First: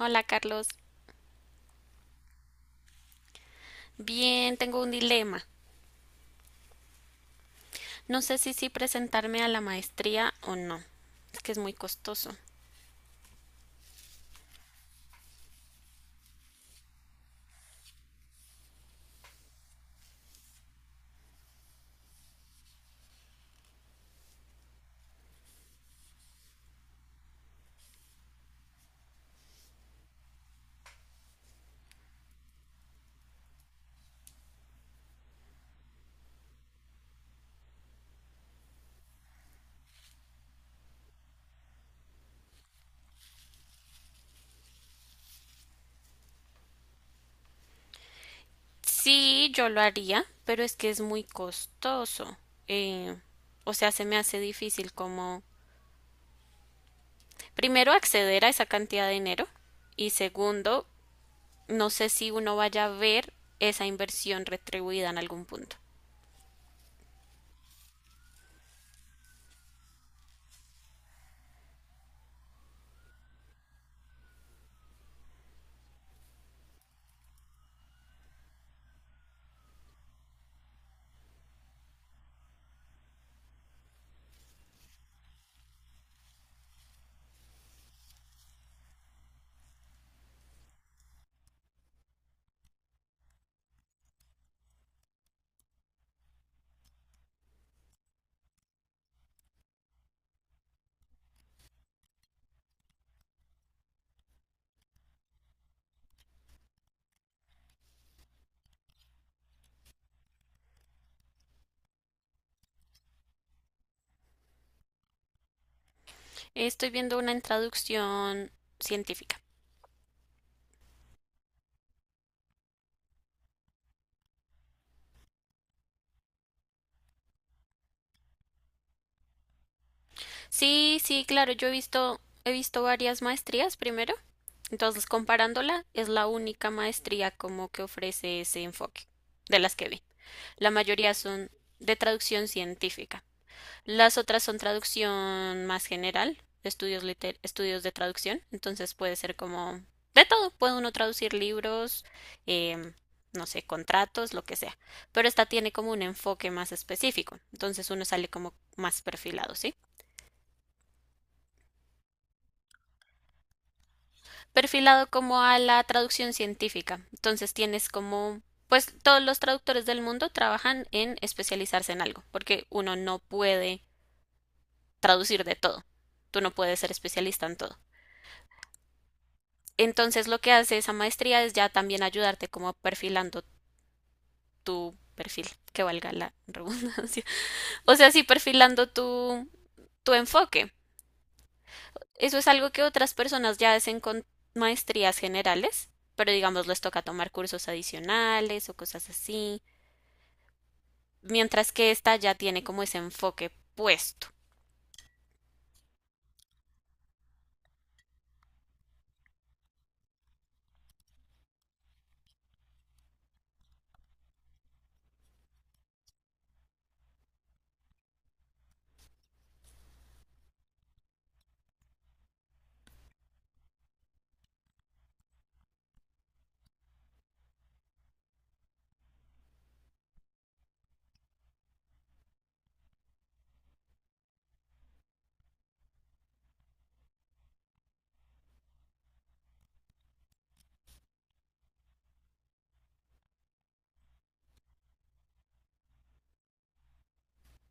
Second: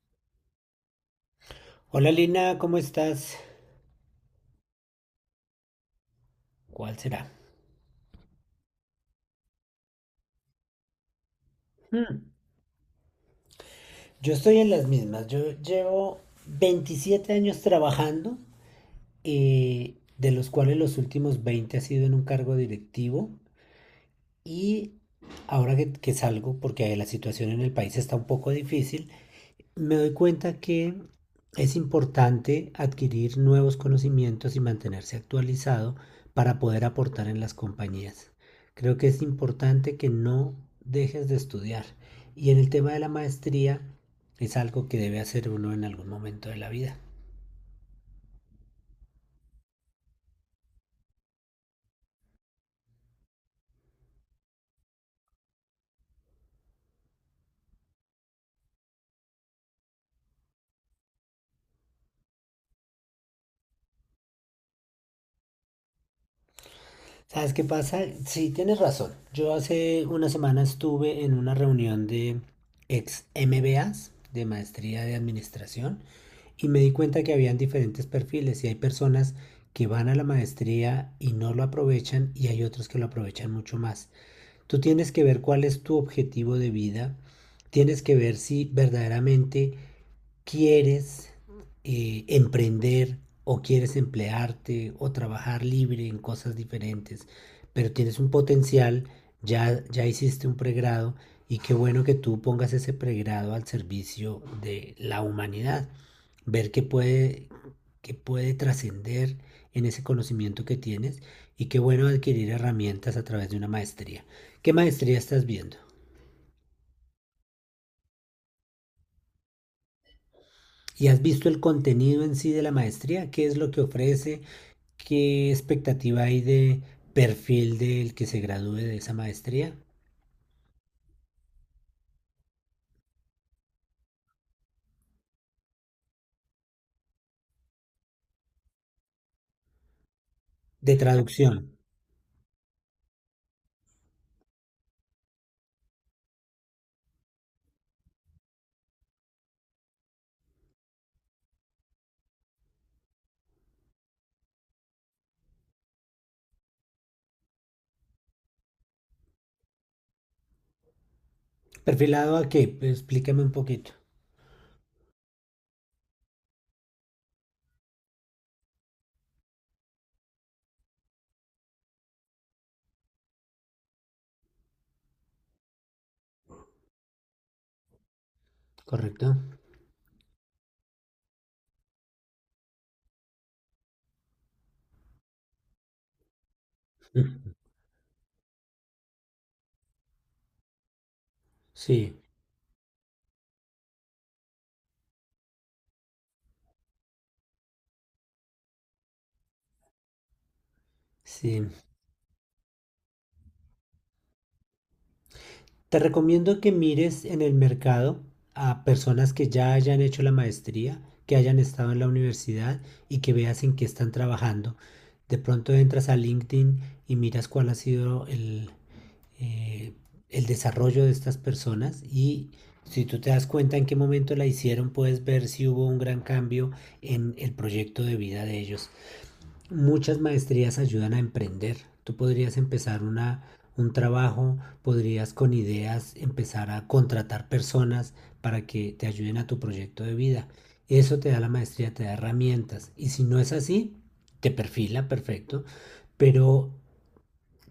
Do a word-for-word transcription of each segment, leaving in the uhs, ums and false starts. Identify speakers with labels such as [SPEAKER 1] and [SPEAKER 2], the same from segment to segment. [SPEAKER 1] Hola Carlos,
[SPEAKER 2] Hola Lina, ¿cómo estás?
[SPEAKER 1] bien, tengo un dilema.
[SPEAKER 2] ¿Cuál será?
[SPEAKER 1] No sé si sí presentarme a la maestría o no. Es que es muy costoso.
[SPEAKER 2] Hmm, Yo estoy en las mismas. Yo llevo veintisiete años trabajando, eh, de los cuales los últimos veinte ha sido en un cargo directivo. Y ahora que, que salgo, porque la situación en el país está un poco difícil, me doy cuenta que es importante adquirir nuevos conocimientos y mantenerse actualizado para poder aportar en las compañías. Creo que es importante que no dejes de estudiar. Y en el tema de la maestría es algo que debe hacer uno en algún momento de la vida.
[SPEAKER 1] Sí, yo lo haría, pero es que es muy costoso. Eh, o sea, se me hace difícil como, primero, acceder a esa cantidad de dinero y segundo, no sé si uno vaya a ver esa inversión retribuida en algún punto.
[SPEAKER 2] ¿Sabes qué pasa? Sí, tienes razón. Yo hace una semana estuve en una reunión de ex M B As de maestría de administración, y me di cuenta que habían diferentes perfiles y hay personas que van a la maestría y no lo aprovechan y hay otros que lo aprovechan mucho más. Tú tienes que ver cuál es tu objetivo de vida, tienes que ver si verdaderamente quieres eh, emprender o quieres emplearte o trabajar libre en cosas diferentes, pero tienes un potencial, ya, ya hiciste un pregrado y qué bueno que tú pongas ese pregrado al servicio de la humanidad, ver qué puede, qué puede trascender en ese conocimiento que tienes y qué bueno adquirir herramientas a través de una maestría. ¿Qué maestría estás viendo?
[SPEAKER 1] Estoy viendo una introducción científica.
[SPEAKER 2] ¿Y has visto el contenido en sí de la maestría? ¿Qué es lo que ofrece? ¿Qué expectativa hay de perfil del que se gradúe de esa maestría?
[SPEAKER 1] Sí, sí, claro, yo he visto, he visto varias maestrías primero. Entonces, comparándola, es la única maestría como que ofrece ese enfoque de las que vi. La
[SPEAKER 2] De
[SPEAKER 1] mayoría son
[SPEAKER 2] traducción.
[SPEAKER 1] de traducción científica. Las otras son traducción más general, estudios, liter estudios de traducción. Entonces puede ser como de todo. Puede uno traducir libros, eh, no sé, contratos, lo que sea. Pero esta tiene como un enfoque más específico. Entonces uno sale como más perfilado, ¿sí?
[SPEAKER 2] ¿Perfilado a qué? Explícame un poquito.
[SPEAKER 1] Perfilado como a la traducción científica. Entonces tienes como, pues todos los traductores del mundo trabajan en especializarse en algo, porque uno no puede traducir de todo. Tú no puedes ser especialista en todo.
[SPEAKER 2] ¿Correcto?
[SPEAKER 1] Entonces lo que hace esa maestría es ya también ayudarte como perfilando tu perfil, que valga la redundancia. O sea, sí, perfilando tu, tu enfoque.
[SPEAKER 2] Sí,
[SPEAKER 1] Eso es algo que otras personas ya hacen con maestrías generales, pero digamos les toca tomar cursos adicionales o cosas así,
[SPEAKER 2] sí.
[SPEAKER 1] mientras que esta ya tiene como ese enfoque puesto.
[SPEAKER 2] Te recomiendo que mires en el mercado a personas que ya hayan hecho la maestría, que hayan estado en la universidad y que veas en qué están trabajando. De pronto entras a LinkedIn y miras cuál ha sido el, eh, el desarrollo de estas personas y si tú te das cuenta en qué momento la hicieron, puedes ver si hubo un gran cambio en el proyecto de vida de ellos. Muchas maestrías ayudan a emprender. Tú podrías empezar una, un trabajo, podrías con ideas empezar a contratar personas para que te ayuden a tu proyecto de vida. Eso te da la maestría, te da herramientas. Y si no es así, te perfila, perfecto. Pero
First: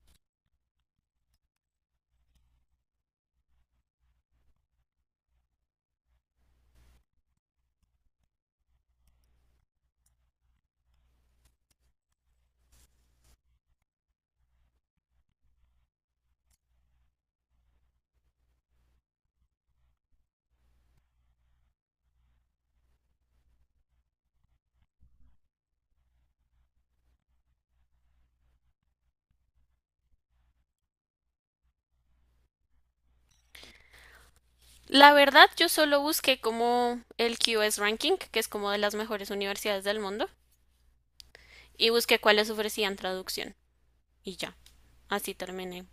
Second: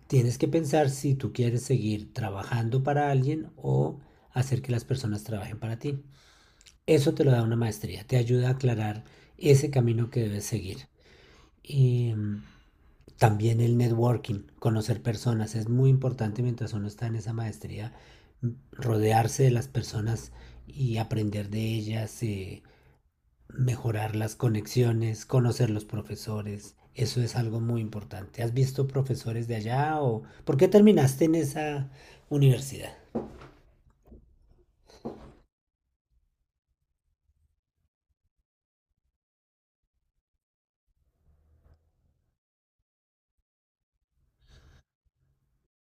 [SPEAKER 2] tienes que pensar si tú quieres seguir trabajando para alguien o hacer que las personas trabajen para ti. Eso te lo da una maestría, te ayuda a aclarar ese camino que debes seguir. Y, mm, también el networking, conocer personas, es muy importante mientras uno está en esa maestría, rodearse de las personas y aprender de ellas, eh, mejorar las conexiones, conocer los profesores. Eso es algo muy importante. ¿Has visto profesores de allá o por qué terminaste en esa universidad?
[SPEAKER 1] La verdad, yo solo busqué como el Q S Ranking, que es como de las mejores universidades del mundo, y busqué cuáles ofrecían traducción, y ya. Así terminé.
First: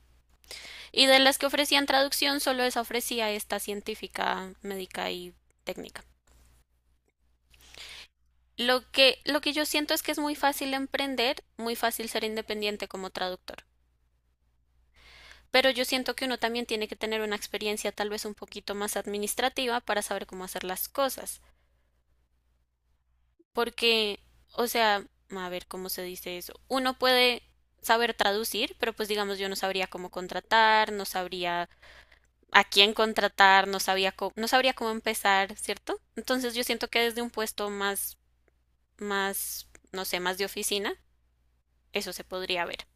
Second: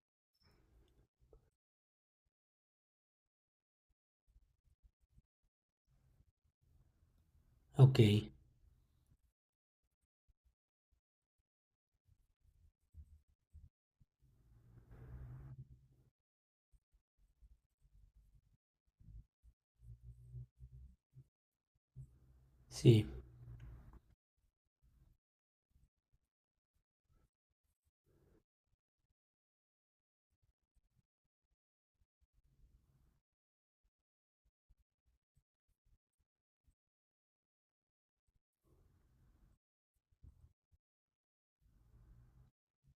[SPEAKER 1] Y de las que ofrecían traducción, solo esa ofrecía esta científica, médica y técnica.
[SPEAKER 2] Ok,
[SPEAKER 1] Lo que, lo que yo siento es que es muy fácil emprender, muy fácil ser independiente como traductor. Pero yo siento que uno también tiene que tener una experiencia tal vez un poquito más administrativa para saber cómo hacer las cosas.
[SPEAKER 2] sí.
[SPEAKER 1] Porque, o sea, a ver cómo se dice eso. Uno puede saber traducir, pero pues digamos yo no sabría cómo contratar, no sabría a quién contratar, no sabía co- no sabría cómo empezar, ¿cierto? Entonces yo siento que desde un puesto más, más, no sé, más de oficina, eso se podría ver.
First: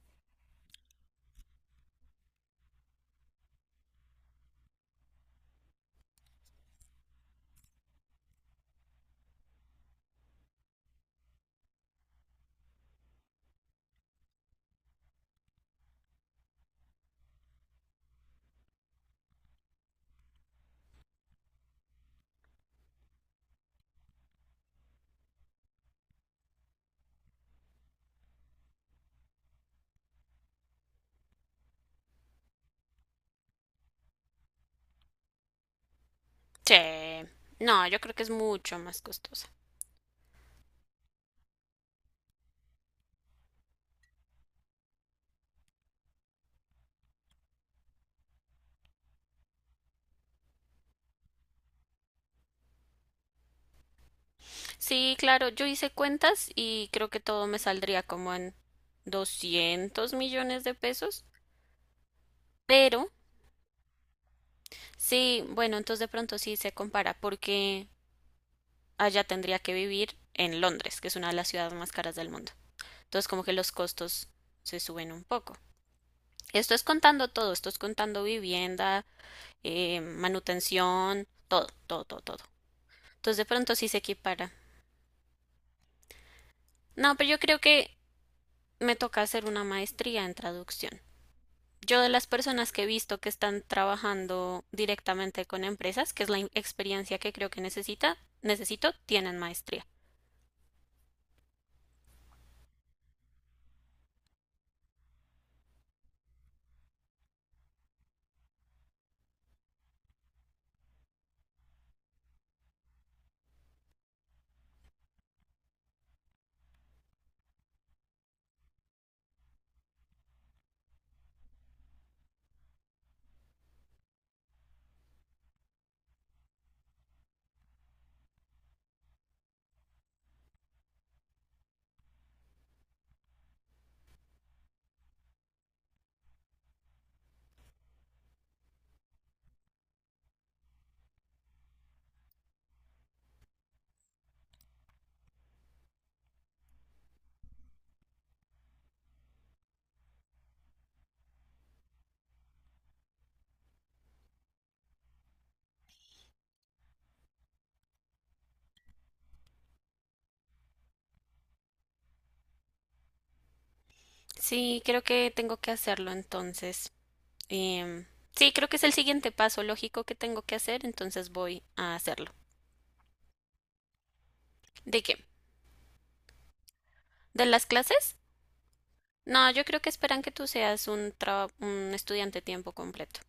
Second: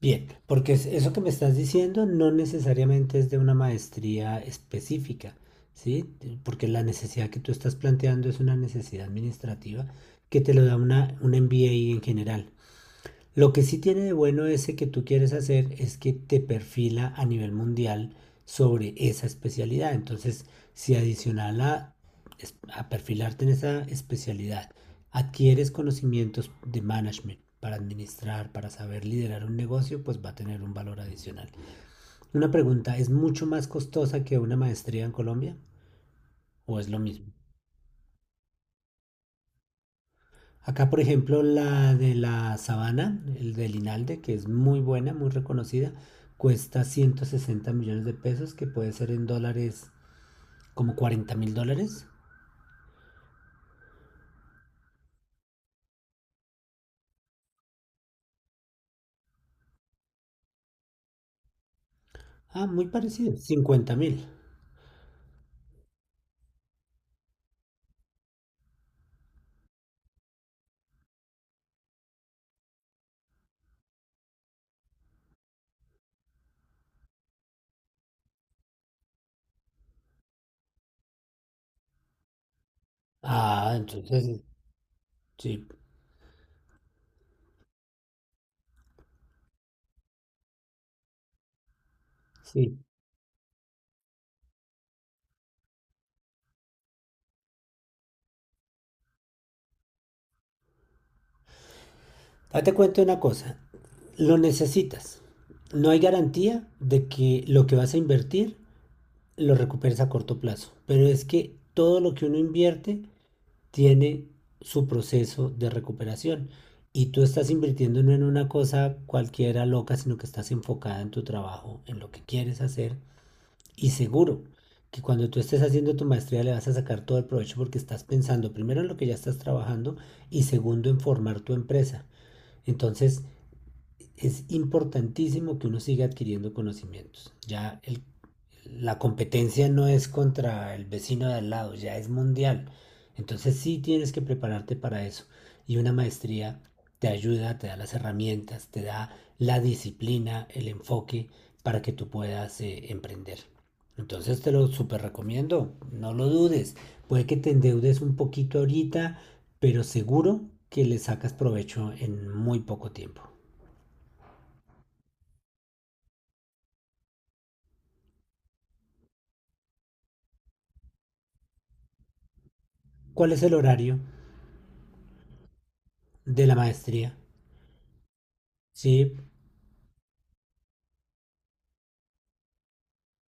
[SPEAKER 2] Bien, porque es- eso que me estás diciendo no necesariamente es de una maestría específica, ¿sí? Eh, Porque la necesidad que tú estás planteando es una necesidad administrativa que te lo da una, un M B A en general. Lo que sí tiene de bueno ese que tú quieres hacer es que te perfila a nivel mundial sobre esa especialidad. Entonces, si adicional a, a perfilarte en esa especialidad, adquieres conocimientos de management para administrar, para saber liderar un negocio, pues va a tener un valor adicional. Una pregunta, ¿es mucho más costosa que una maestría en Colombia
[SPEAKER 1] Sí.
[SPEAKER 2] o es lo mismo?
[SPEAKER 1] No, yo creo que es mucho más costosa.
[SPEAKER 2] Acá, por ejemplo, la de la Sabana, el de Linalde, que es muy buena, muy reconocida, cuesta ciento sesenta millones de pesos, que puede ser en dólares como cuarenta mil dólares.
[SPEAKER 1] Sí, claro, yo hice cuentas y creo que todo me saldría como en doscientos millones de pesos,
[SPEAKER 2] Ah, muy
[SPEAKER 1] pero
[SPEAKER 2] parecido, cincuenta mil.
[SPEAKER 1] sí, bueno, entonces de pronto sí se compara porque allá tendría que vivir en Londres, que es una de las ciudades más caras del mundo. Entonces como que los costos se suben un poco. Esto es contando todo, esto es contando vivienda, eh, manutención, todo, todo, todo, todo. Entonces de
[SPEAKER 2] Ah,
[SPEAKER 1] pronto sí se
[SPEAKER 2] entonces,
[SPEAKER 1] equipara.
[SPEAKER 2] sí,
[SPEAKER 1] No, pero yo creo que me toca hacer una maestría en traducción. Yo de las personas
[SPEAKER 2] sí.
[SPEAKER 1] que he visto que están trabajando directamente con empresas, que es la in- experiencia que creo que necesita, necesito, tienen maestría.
[SPEAKER 2] Ah, te cuento una cosa, lo necesitas. No hay garantía de que lo que vas a invertir lo recuperes a corto plazo, pero es que todo lo que uno invierte tiene su proceso de recuperación y tú estás invirtiendo no en una cosa cualquiera loca, sino que estás enfocada en tu trabajo, en lo que quieres hacer y seguro que cuando tú estés haciendo tu maestría le vas a sacar todo el provecho porque estás pensando primero en lo que ya estás trabajando y segundo en formar tu empresa. Entonces es importantísimo que uno siga adquiriendo conocimientos. Ya el- la competencia no es contra el vecino de al lado, ya es mundial. Entonces sí tienes que prepararte para eso. Y una maestría te ayuda, te da las herramientas, te da la disciplina, el enfoque para que tú puedas eh, emprender. Entonces te lo súper recomiendo, no lo dudes. Puede que te endeudes un poquito ahorita, pero seguro que le sacas provecho en muy poco tiempo.
[SPEAKER 1] Sí, creo que tengo que hacerlo entonces. Em, sí, creo que es el siguiente paso lógico que tengo que hacer, entonces voy a hacerlo.
[SPEAKER 2] ¿Cuál es el horario
[SPEAKER 1] ¿De qué?
[SPEAKER 2] de la maestría?
[SPEAKER 1] ¿De las clases?
[SPEAKER 2] Sí,
[SPEAKER 1] No, yo creo que esperan que tú seas un, traba- un estudiante tiempo completo.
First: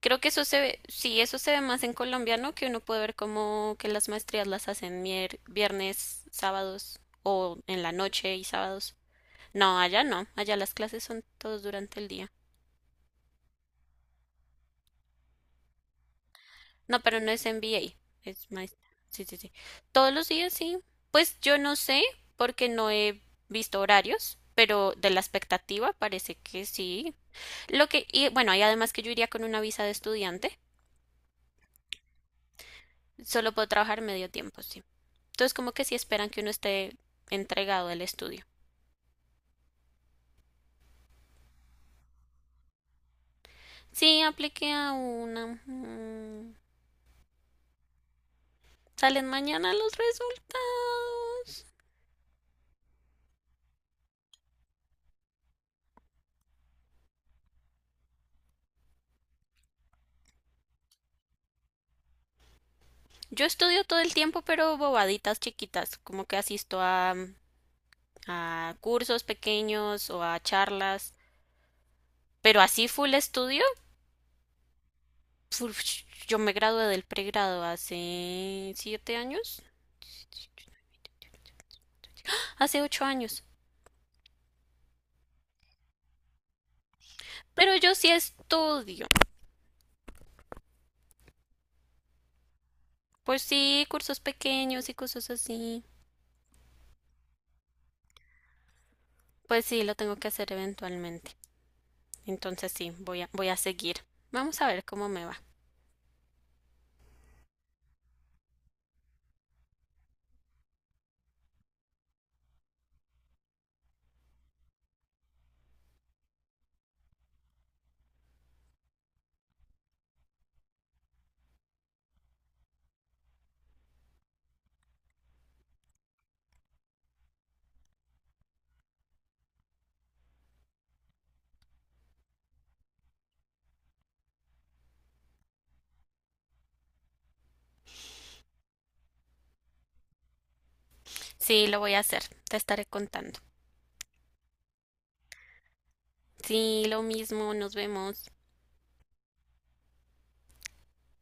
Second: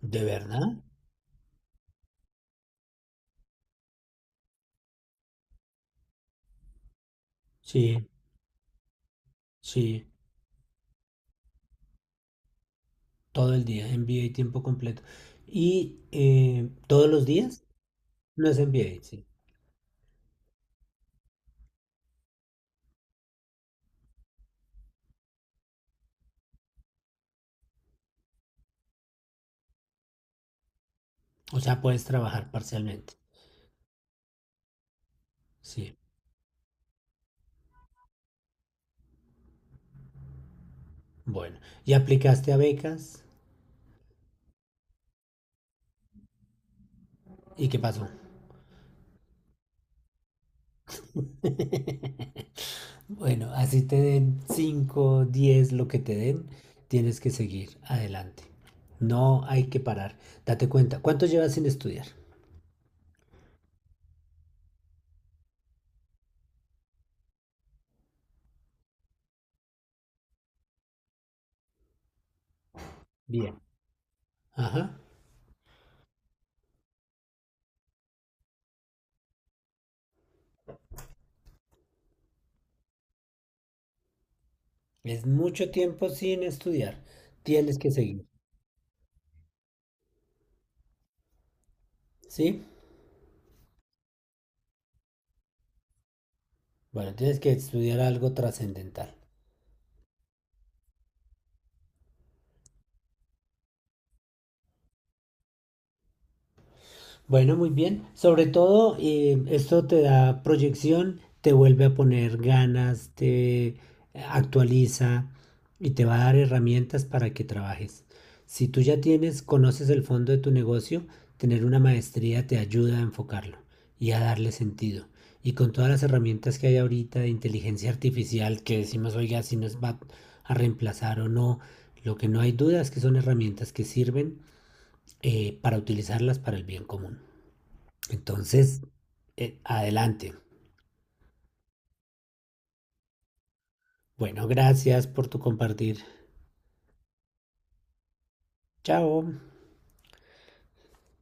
[SPEAKER 1] Creo
[SPEAKER 2] ¿de
[SPEAKER 1] que eso se
[SPEAKER 2] verdad?
[SPEAKER 1] ve, sí, eso se ve más en Colombia, ¿no? Que uno puede ver como que las maestrías las hacen mier- viernes, sábados o en la
[SPEAKER 2] Sí,
[SPEAKER 1] noche y sábados. No, allá
[SPEAKER 2] sí,
[SPEAKER 1] no, allá las clases son todos durante el día.
[SPEAKER 2] todo el día, M B A tiempo completo. ¿Y eh,
[SPEAKER 1] No,
[SPEAKER 2] todos
[SPEAKER 1] pero
[SPEAKER 2] los
[SPEAKER 1] no es
[SPEAKER 2] días?
[SPEAKER 1] M B A,
[SPEAKER 2] No
[SPEAKER 1] es
[SPEAKER 2] es
[SPEAKER 1] maestra.
[SPEAKER 2] M B A,
[SPEAKER 1] Sí,
[SPEAKER 2] sí.
[SPEAKER 1] sí, sí. Todos los días, sí. Pues yo no sé, porque no he visto horarios, pero de la expectativa parece que sí. Lo que, y bueno, y además que yo iría con una visa de estudiante,
[SPEAKER 2] O sea, puedes trabajar parcialmente.
[SPEAKER 1] solo puedo trabajar medio tiempo, sí. Entonces, como que sí
[SPEAKER 2] Sí,
[SPEAKER 1] esperan que uno esté entregado al estudio.
[SPEAKER 2] bueno. ¿Y aplicaste a becas?
[SPEAKER 1] Sí, apliqué a una. mm,
[SPEAKER 2] ¿Y qué pasó?
[SPEAKER 1] Salen mañana los resultados.
[SPEAKER 2] Bueno, así te den cinco, diez, lo que te den, tienes que seguir adelante. No hay que parar. Date cuenta. ¿Cuánto llevas sin estudiar?
[SPEAKER 1] Yo estudio todo el tiempo, pero bobaditas chiquitas, como que asisto a mm, a cursos pequeños o a charlas, pero así full
[SPEAKER 2] Bien.
[SPEAKER 1] estudio,
[SPEAKER 2] Ajá.
[SPEAKER 1] uf, yo me gradué del pregrado hace siete años, hace ocho años,
[SPEAKER 2] Es mucho tiempo sin estudiar.
[SPEAKER 1] pero
[SPEAKER 2] Tienes que
[SPEAKER 1] yo sí
[SPEAKER 2] seguir,
[SPEAKER 1] estudio,
[SPEAKER 2] ¿sí?
[SPEAKER 1] pues sí, cursos pequeños y cosas así,
[SPEAKER 2] Bueno, tienes que estudiar algo trascendental.
[SPEAKER 1] pues sí, lo tengo que hacer eventualmente, entonces sí, voy a, voy a seguir, vamos a ver cómo me va,
[SPEAKER 2] Bueno, muy bien. Sobre todo, eh, esto te da proyección, te vuelve a poner ganas, te actualiza y te va a dar herramientas para que trabajes. Si tú ya tienes, conoces el fondo de tu negocio, tener una maestría te ayuda a enfocarlo y a darle sentido. Y con todas las herramientas que hay ahorita de inteligencia artificial, que decimos, oiga, si nos va a reemplazar o no, lo que no hay duda es que son herramientas que sirven eh, para utilizarlas para el bien común. Entonces, eh, adelante.
[SPEAKER 1] sí, lo voy a hacer, te estaré contando,
[SPEAKER 2] Bueno, gracias por tu compartir.
[SPEAKER 1] sí, lo mismo, nos vemos.
[SPEAKER 2] Chao.